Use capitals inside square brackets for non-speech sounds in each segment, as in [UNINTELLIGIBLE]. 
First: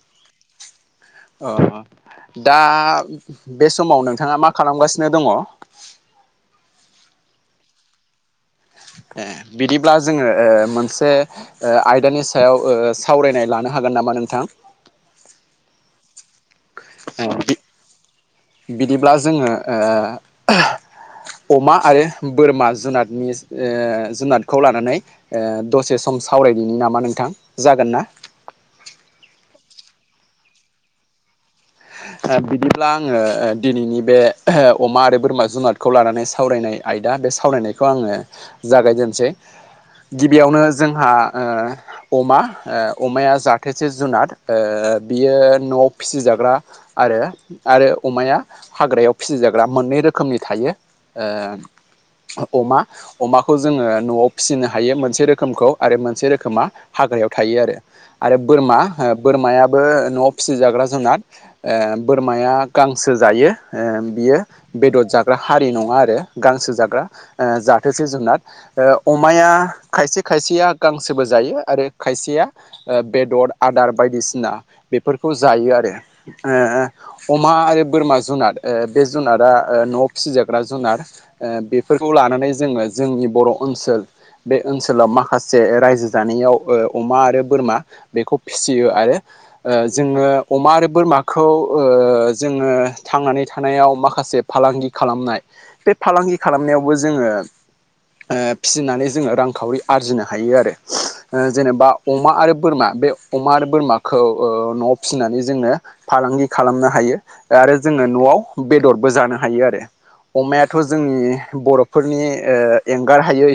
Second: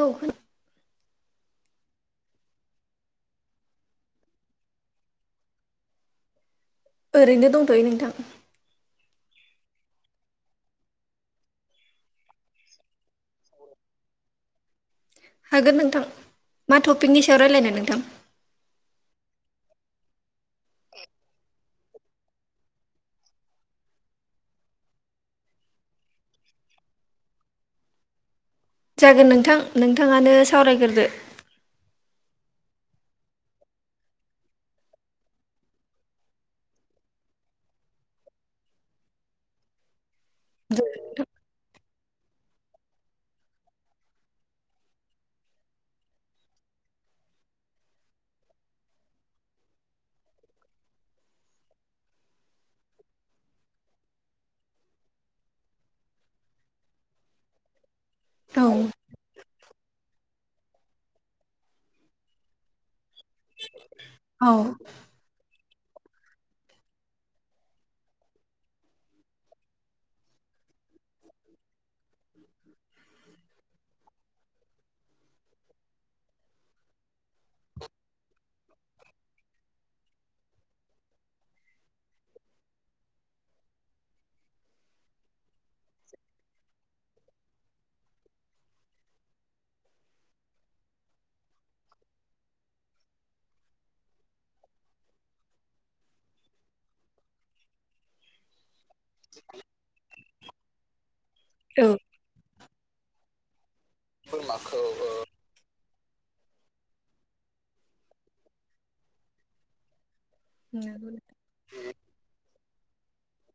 औ खोन अ दा बे समाव नोंथाङा मा खालामगासिनो दङ? ओरैनो दंथ'यो नोंथां। ए बिदिब्ला जोङो ओ मोनसे ओ आयदानि सायाव ओ सावरायनाय लानो हागोन नामा नोंथां? हागोन नोंथां मा टपिकनि सायाव रायलायनो नोंथां? बिदिब्ला जोङो ओ [UNINTELLIGIBLE] अमा आरो बोरमा जुनादनि ओ जुनादखौ लानानै ओ दसे सम आं सावरायदिनि नामा नोंथां जागोन ना जागोन नोंथां नोंथाङानो सावरायग्रदो बिदिब्ला आङो दिनैनि बे अमा आरो बोरमा जुनादखौ लानानै सावरायनाय आयदा दा बे सावरायनायखौ आङो जागायजेनसै गिबियावनो जोंहा ओ अमा ओ अमाया जाथेसे जुनाद ओ ओ बियो न'आव फिसिजाग्रा आरो आरो अमाया हाग्रायाव फिसिजाग्रा मोननै रोखोमनि थायो ओ अमा अमाखौ जोङो न'आव फिसिनो हायो मोनसे रोखोमखौ आरो मोनसे रोखोमा हा ग्रायाव थायो आरो आरो औ बोरमा ओ बोरमायाबो न'आव फिसिजाग्रा जुनाद ओ बोरमाया गांसो जायो ओ बियो औ बेदर जाग्रा हारि नङा आरो गांसो ओ जाग्राथोसे जुनार ओ अमाया खायसे खायसेया गां गांसोबो जायो आरो खायसेया बेदर आदार बायदिसिना बेफोरखौ जायो आरो ओ अमा आरो बोरमा जुनार बे जुनारा न'आव फिसिजाग्रा जुनार ओ बेफोरखौ लानानै जोङो जोंनि बर' ओनसोल बे ओनसोलाव माखासे रायजो जानायाव ओ अमा आरो बोरमा बेखौ फिसियो आरो ओ जोङो अमा आरो बोरमाखौ जोङो थांनानै थानायाव माखासे फालांगि खालामनाय बे फालांग फांगि खालामनायावबो जोङो ओ फिसिनानै जोङो रांखावरि आरजिनो हायो आरो ओ औ जेनेबा अमा आरो बोरमा बे अमा आरो बोरमाखौ न'आव फिसिनानै जोंनो फालांगि खालामनो हायो आरो जोङो न'आव बेदरबो जानो हायो आरो अमायाथ' जोंनि बर'फोरनि एंगार हायै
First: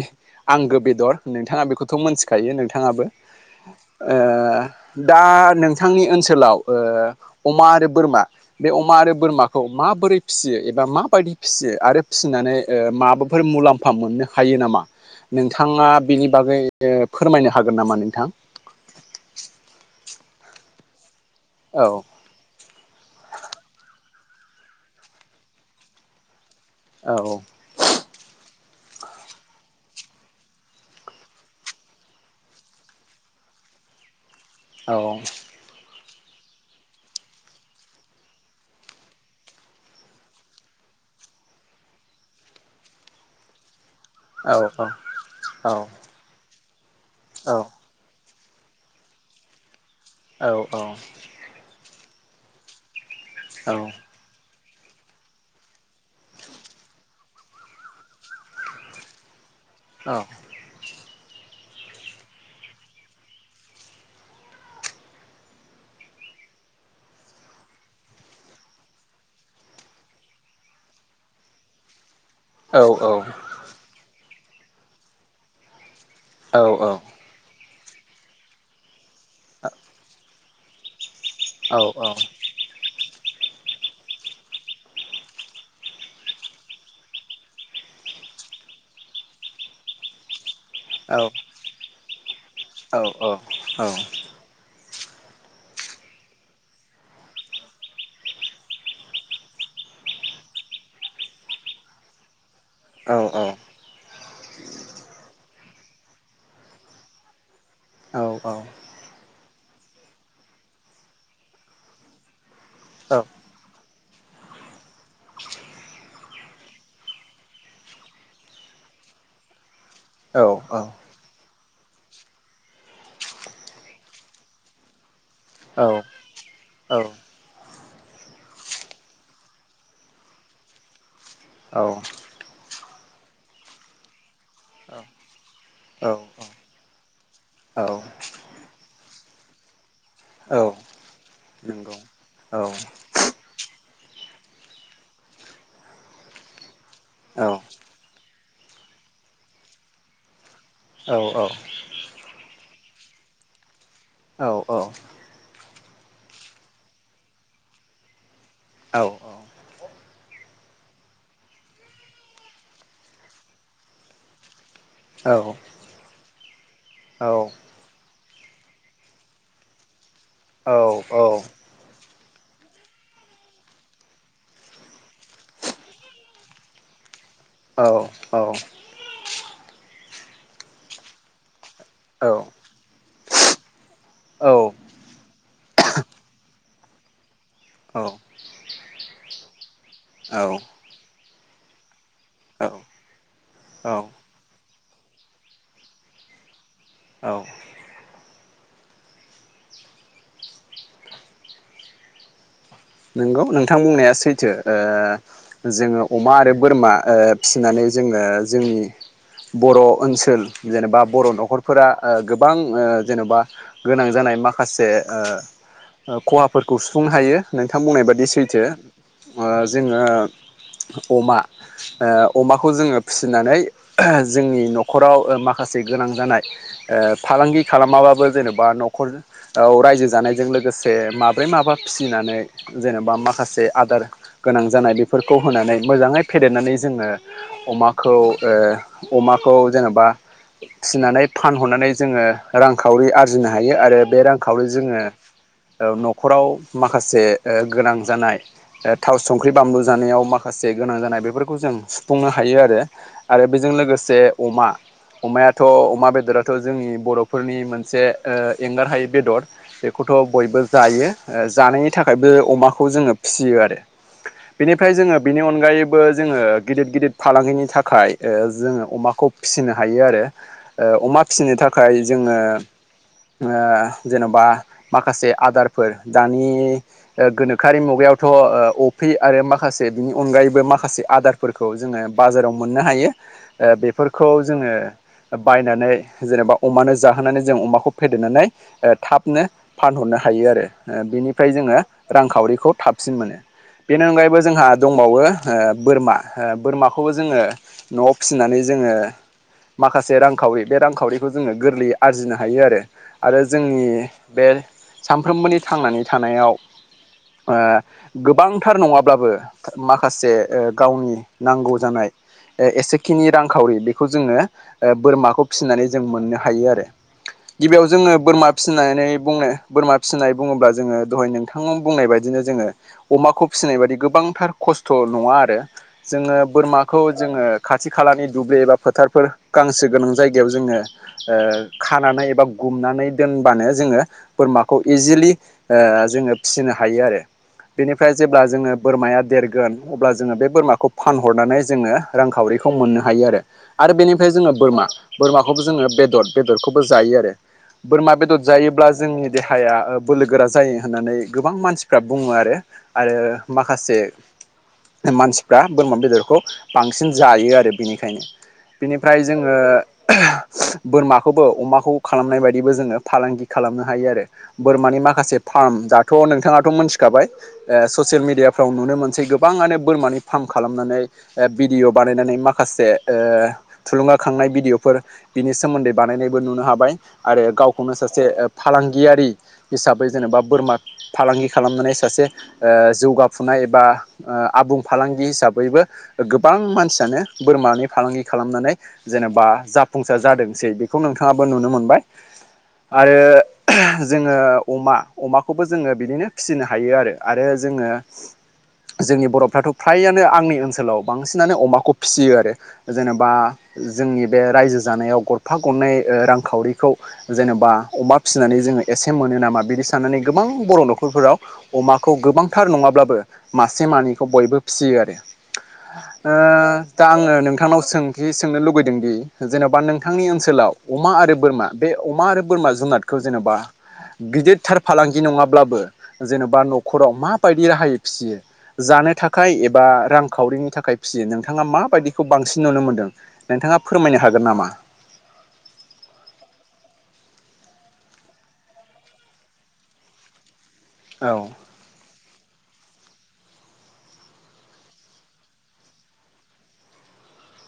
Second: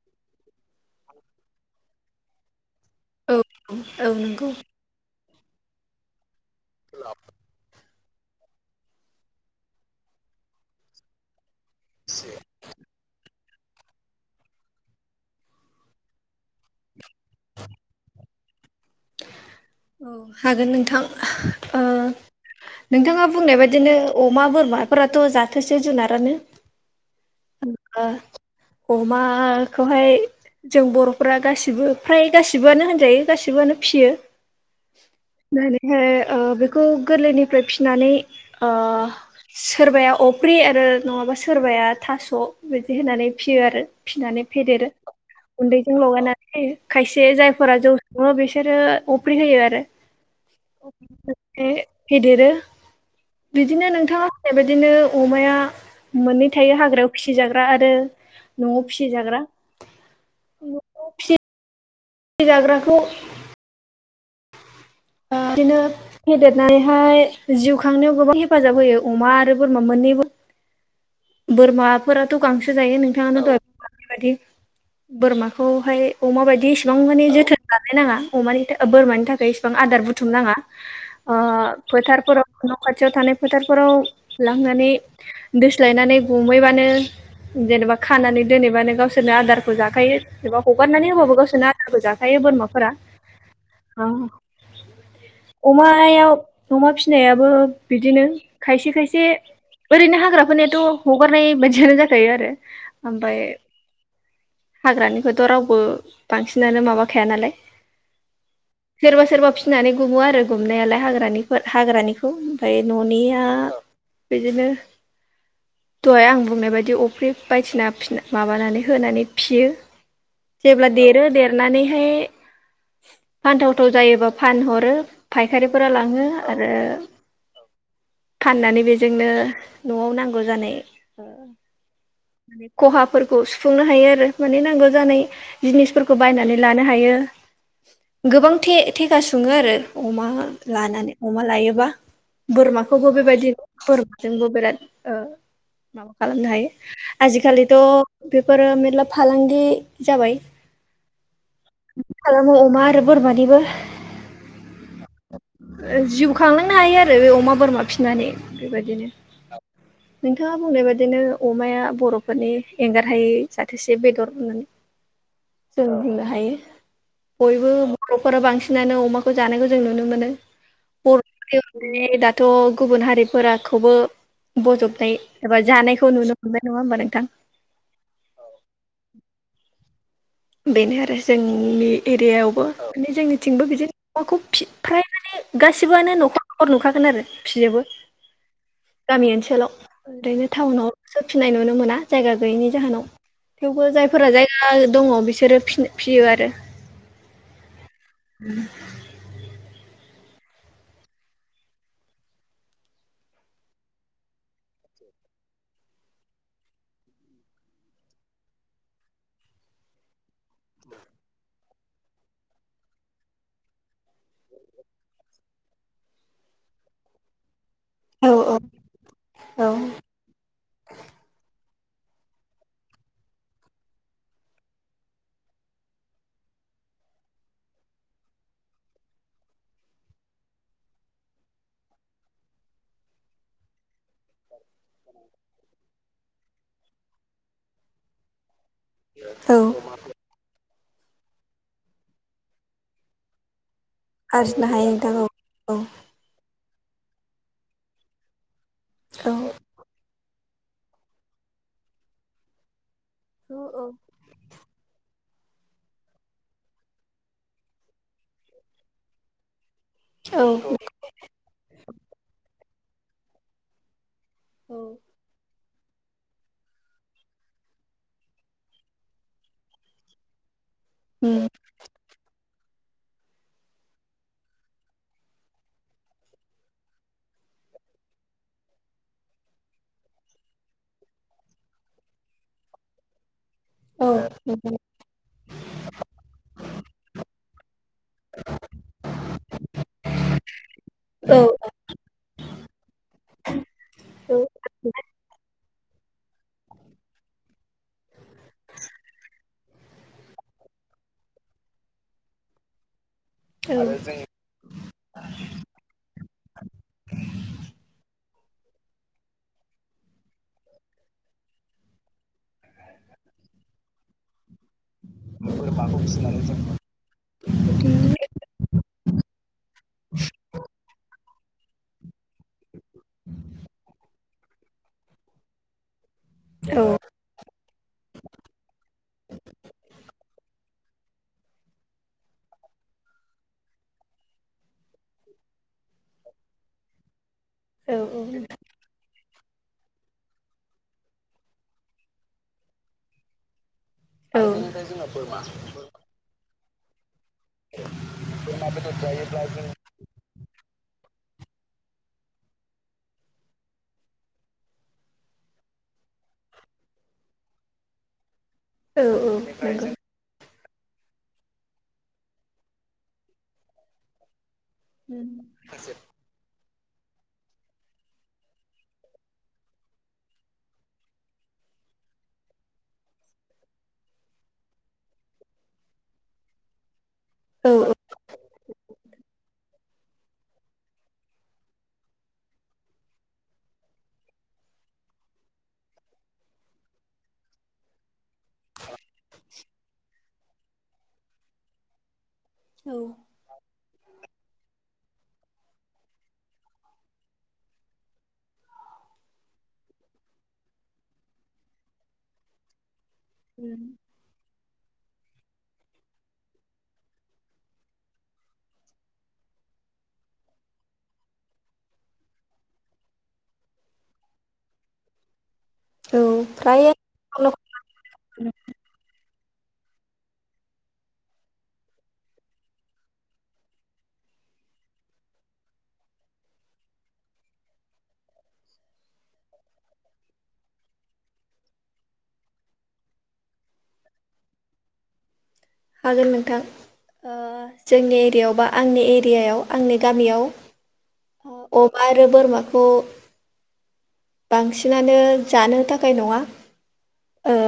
आंगो बेदर नोंथाङा बेखौथ' मिथिखायो नों बिथाङाबो औ औ ओ नंगौ दा नोंथांनि ओनसोलाव ओ अमा आरो बोरमा बे अमा आरो बोरमाखौ माबोरै फिसियो एबा माबायदि फिसियो आरो फिसिनानै ओ माबाफोर मुलाम फा मोननो हायो नामा नोंथाङा बेनि बागै फोरमायनो हागोन नामा नोंथां [INAUDIBLE] औ हागोन नोंथां औ ओ नोंथाङा बुंनाय बाददिनो अमा बोरमाफोराथ' जाथोसे जुनारानो औ अमाखौहाय जों बर'फोरा गासिबो फ्राय गासिबोआनो होनजायो गासिबो बानो फियो फिनानैहाय ना ओरैहाय ओ बेखौ गोरलैनिफ्राय फिनानै ओ सोरबाया अफ्रि आरो नङा बा सोरबाया थास' बिदि होनानै फियो आरो फिसिनानै औ फेदेरो गुन्दैजों लगायनानै खायसे जायफोरा जौ सङो बे बिसोरो आरो अप्रिं होयो आरो औ औ ओमफ्राय फेदेरो बिदिनो नोंथाङा बेबायदिनो अमाया मोननै थायो हाग्रायाव फिसिजाग्रा आरो न'आव फिसि जाग्रा औ [UNINTELLIGIBLE] दै जाग्राखौ बिदिनो फेदेरनानैहाय जिउ खांनायाव गोबां हेफाजाब होयो अमा आरो बोरमा मोननैबो बोरमा फोरथ' गांसो जायो नोंथाङानो दह बेबायदि बोरमाखौहाय अमा बायदि इसिबां माने जोथोन लानाय नाङा अमानि थाखाय बोरमानि थाखाय गोबां आदार बुथुम नाङा ओ फोथारफोराव न' खाथियाव थानाय फोथारफोराव लांनानै दोस्लायनानै गुमैबानो जेनेबा खानानै दोनबानो गावसोरनो आदारखौ जाखायो जेनेबा हगारनानै होबाबो गावसोरनो आदारखौ जाखा यो बोरमा फारा अमायाव अमा फिनायाबो बिदिनो खायसे- खायसे ओरैनो हाग्राफोरनियाथ' हगारनाय बायदियानो जाखायो आरो ओमफ्राय हाग्रानिखौथ' राव बो बांसिनानो माबाखाया नालाय औ-औ सोरबा सोरबा फिनानै गुमो आरो गुमनायालाय हाग्रानिफोर हाग्रानिखौ ओमफ्राय न'निया बिदिनो दहाय आं बुंनाय बायदि अफ्रि बायदिसिना फिना- माबानानै होनानै फियो जेब्ला देरो देरनानैहाय फान्थाव फथ' जायोबा फानहरो फायखारिफोरा औ लाङो आरो फाननानै बेजोंनो न'आव नांगौ जानाय औ माने खहाफोरखौ सुफुंनो हायो आरो माने नांगौ जानाय जिनिसफोरखौ बायनानै लानो हायो औ थे- थेखा सुङो आरो अमा लानानै अमा लायोबा नंगौ औ बोरमाखौबो बेबायदि बोरमाजोंबो बिराद ओ माबा खालामनो हायो औ आजिखालिथ' बेफोरो मेरला फालांगि जाबाय [UNINTELLIGIBLE] खालामो अमा आरो बोरमानिबो [UNINTELLIGIBLE] जिउ खांलांनो हायो आरो बे अमा बोरमा फिनानै औ बेबायदिनो नोंथाङा बुंनाय बादिनो अमाया बर'फोरनि एंगारहायै जाथोसे बेदर होननानै औ जों बुंनो हायो बयबो बर'फोरा बांसिनानो अमाखौ जानायखौ जों नुनो मोनो बर' हारिनि दाथ' गुबुन हारिफोराखौबो ब'जबनाय एबा जानायखौ नुनो मोनबाय नङा होमबा नोंथां औ-औ बेनो आरो जोंनि एरियायावबो माने जोंनिथिंबो बिदिनो अमाखौ फि- फ्राय माने गासिबोआनो न'खर- न'खर नुखागोन आरो फिजोबो गामि ओनसोलाव ओरैनो टाउनाव सोफिननाय नुनो मोना जायगा गैयैनि जाहोनाव थेवबो औ जायफोरा जायगा दङ बि सोरो फिनो-फियो आरो औ नंगौ नोंथां बुंनाया सैथो ओ जोङो अमा आरो बोरमा ओ फिसिनानै जोङो जोंनि बर' ओनसोल जेनेबा बर' न'खरफोरा ओ गोबां ओ जेन'बा गोनां जाना य माखासे ओ खहाफोरखौ सुफुंनो हायो नोंथां बुंना औ औ सैथो ओ औ जोङो अमा ओ अमाखौ जोङो फिसिनानै जोंनि न'खराव माखासे गोनां जानाय ओ फालांगि खालामाबाबो जेनेबा न'खर रायजो जानायजों लोगोसे माब्रै माबा फिसिनानै जेनेबा मा खासे आदार गोनां जानाय बेफोरखौ होनानै मोजाङै फेदेरनानै जोङो अमाखौ ओ अमाखौ औ जेनेबा फिनानै फानहरनानै जोङो रांखावरि आरजिनो हायो आरो बे आरजिनो रांखावरि हायो जोङो नोंथां औ न'खराव माखासे ओ गोनां जानाय थाव औ संख्रि बानलु जानायाव माखासे गोनां जानाय बेफोरखौ जों सुफुंनो हायो आरो आरो औ बेजों औ लोगोसे अमा अमायाथ' अमा बेदराथ' जोंनि बर'फोरनि मोनसे ओ एंगार हायि बेदर। बे खौथ' बयबो बेनिफ्राय जायो जानायनि थाखायबो अमाखौ जोङो फियो आरो बेनिफ्राय जोङो बिनि अनगायै बो जोङो गिदिर गिदिर फालांगिनि थाखाय जोङो अमाखौ फिसिनो हायो आरो। ओ अमा फिनो थाखाय जोङो ओ जेन'बा माखासे आदारफोर दानि गोनोख खाआरि मुगायावथ' अफ्रि आरो माखासे बिनि अनगायैबो माखासे आदारफोरखौ जोङो बाजाराव मोननो हायो, ओ बेफोरखौ जोङो बायनानै जेनेबा अमानो जाहोनानै जों अमाखौ फेदेरनानै थाबनो फानहरनो हायो आरो बिनिफ्राय जोङो रांखावरि थाबसिन मोनो। बेनि अनगायैबो जोंहा दंबावो ओ बोरमा हो बोरमाखौबो जोङो न'आव फिनानै जोङो माखासे रांखावरि बे रांखावरिखौ जोङो गोरलैयै आरजिनो हायो आरो। आरो जोंनि बे सामफ्रोमबोनि थांनानै थानायाव ओ गोबांथार नङाब्लाबो माखासे गावनि नांगौ जानाय ए-एसेखिनि रांखावरि बेखौ जोङो बोरमाखौ फिनानै जों मोननो हायो आरो। गिबियाव जोङो बोरमा फिनानै बुंनो बोरमा फिनाय बुङोबा जोङो दहाय नों थां बुंनाय बायदिनो जोङो अमाखौ फिनाय बायदि गोबांथार खस्थ' नङा आरो, जोङो बोरमाखौ जोङो खाथि खालानि दुब्लि एबा फोथारफोर गांसो गोनां जायगायाव जोङो ओ खानानै एबा गुमना नै दोनबानो जोङो बोरमाखौ इजिलि ओ जोङो फिसिनो हायो आरो बेनिफ्राय जेब्ला जोङो बोरमाया देर गोन अब्ला जोङो बे बोरमाखौ फानहरनानै जोङो रांखावरिखौ मोननो हायो आरो। आरो बेनिफ्राय जोङो बोरमा जोंना बोरमा बोरमाखौबो जोङो बेदर बेदरखौबो जायो आरो। बोरमा बेदर जायोब्ला जोंनि देहाया बोलोगोरा जायो होननानै गोबां मानसिफ्रा बुङो आरो आरो माखासे मानसिफ्रा बोरमा बेदरखौ बांसिन जायो आरो बेनिखायनो। बिनिफ्राय जोङो बेनिफ्राय [UNINTELLIGIBLE] बोरमाखौबो अमाखौ खालामनाय बायदिबो जोङो फालांगि खालामनो हायो आरो। बोरमानि माखासे फार्म दा थाङाथ' मिथिखाबाय ओ ससियेल मिडियाफ्राव नुनो मोनसै गोबाङानो बोरमानि फार्म खालामनानै भिडिअ बानायनानै माखासे थुलुंगाखांनाय भिडिअफोर बिनि सोमोन्दै बानायनाय बो नुनो हाबाय आरो गावखौनो सासे फालांगियारि हिसाबै जेनेबा बोरमा फालांगि खालामनानै सासे जौगाफुनाय एबा आबुं फालांगि हिसाबैबो गोबां मानसियानो बोरमानि फालांगि खालामनानै जेनेबा जाफुंसार जादोंसै बेखौ नोंथाङाबो नुनो मोनबाय। आरो ओह जोङो अमा-अमा खौबो जोङो बिदिनो फिसिनो हायो आरो। आरो जोङो जोंनि बर'फ्राथ' फ्रायानो आंनि ओनसोलाव बांसिनानो अमाखौ फियो आरो। जेनेबा जोंनि बे रायजो जानायाव गरफा गरनै ओ रांखावरिखौ जेनेबा अमा फिसिनानै जोङो एसे मोनो नामा बिदि साननानै गोबां बर' न'खरफोराव अमाखौ गोबांथार नङाब्लाबो मा से मानैखौ बयबो फियो आरो। ओ जों फ्राय दा आङो नोंथांनाव सोंखि सोंनो लुगैदोंदि जेन'बा नोंथांनि ओनसोलाव अमा आरो बोरमा बे अमा आरो बोरमा जुनादखौ जेन'बा गिदिरथार फालांगि नङाब्लाबो जेन'बा न'खराव माबायदि राहायै फियो। जानो थाखाय एबा रांखावरिनि थाखाय फियो नोंथाङा माबायदिखौ बांसिन नुनो मोनदों नोंथां थाङा फोरमायनो हागोन नामा? हागोन नोंथां। ओ जोंनि एरियायाव बा आंनि एरियायाव आंनि गामियाव ह औ अबा आरो बोरमाखौ। बांसिनानो जानो थाखाय नङा ओ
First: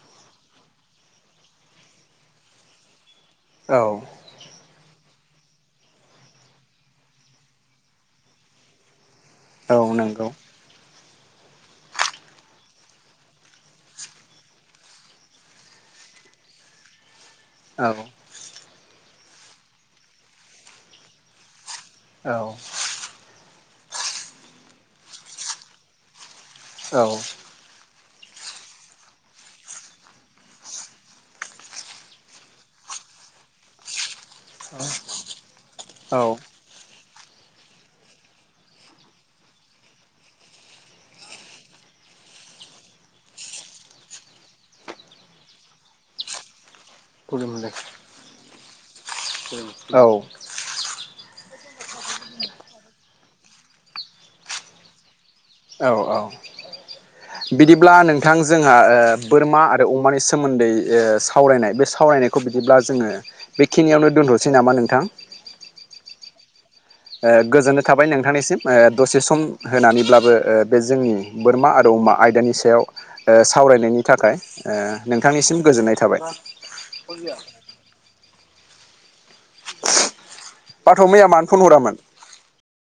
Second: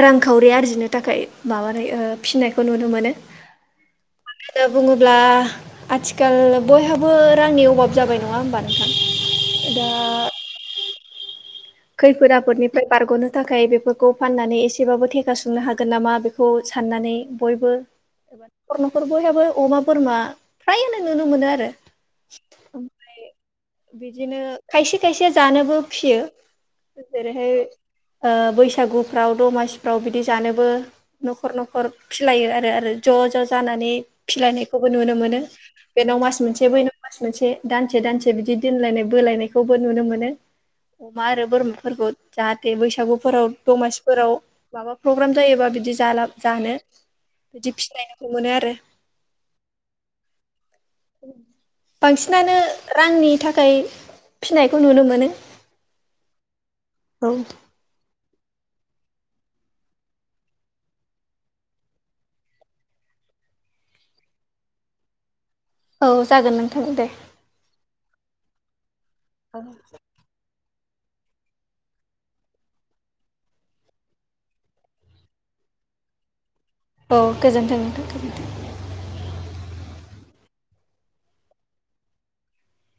रांखावरि आरजिनो थाखाय माबानाय ओ फिनायखौ नुनो मोनो। औ। दा बुङोब्ला आथिखाल बयहाबो रांनि अभाब जाबाय नङा होमबा नोंथां? औ दा नंगौ। खैफोद आफोदनिफ्राय बारग'नो थाखाय बेफोरखौ फाननानै एसेबाबो थेखा संनो हागोन नामा बेखौ साननानै बयबो औ एबा न'खर न'खर बयहाबो अमा बोरमा फ्रायनो नुनो मोनो आरो। औ। ओमफ्राय बिदिनो खायसे खायसे जानोबो फियो औ जेरैहाय ओ बैसागुफ्राव दमासिफ्राव बिदि जानोबो न'खर न'खर फिसिलायो आरो आरो ज' ज' जानानै फिसिलायनायखौबो नुनो मोनो बेनाव औ मास मोनसे बैनाव मास मोनसे दानसे दानसे बिदि दोनलायनाय बोलायनायखौबो नुनो मोनो अमा आरो बोरमाफोरखौ जाहाथे बैसागुफोराव दमासिफोराव माबा प्रग्राम जायोबा बिदि जाला जानो खुलुमबाय बिदि फिनायनायखौ मोनो आरो। औ। बांसिनानो रांनि थाखाय फिनायखौ नुनो मोनो। औ औ औ बिदिब्ला नों थां जोंहा ओ बोरमा आरो अमानि सोमोन्दै ओ सावरायनाय बे सावरायनायखौ बिदिब्ला जोङो बेखिनियावनो दोनथ'नोसै नामा नोंथां? औ जागोन नों ओ गोजोननाय थाबाय नोंथांनिसिम, ओ दसे सम होनानैब्लाबो ओ बे जोंनि बोरमा आरो अमा आयदानि सायाव ओ सावरायनायनि थाखाय ओ नोंथांनिसिम गोजोननाय थाबाय। औ गोजोनथों गोजोनथों। बाथौ मैया मानो फन हरामोन?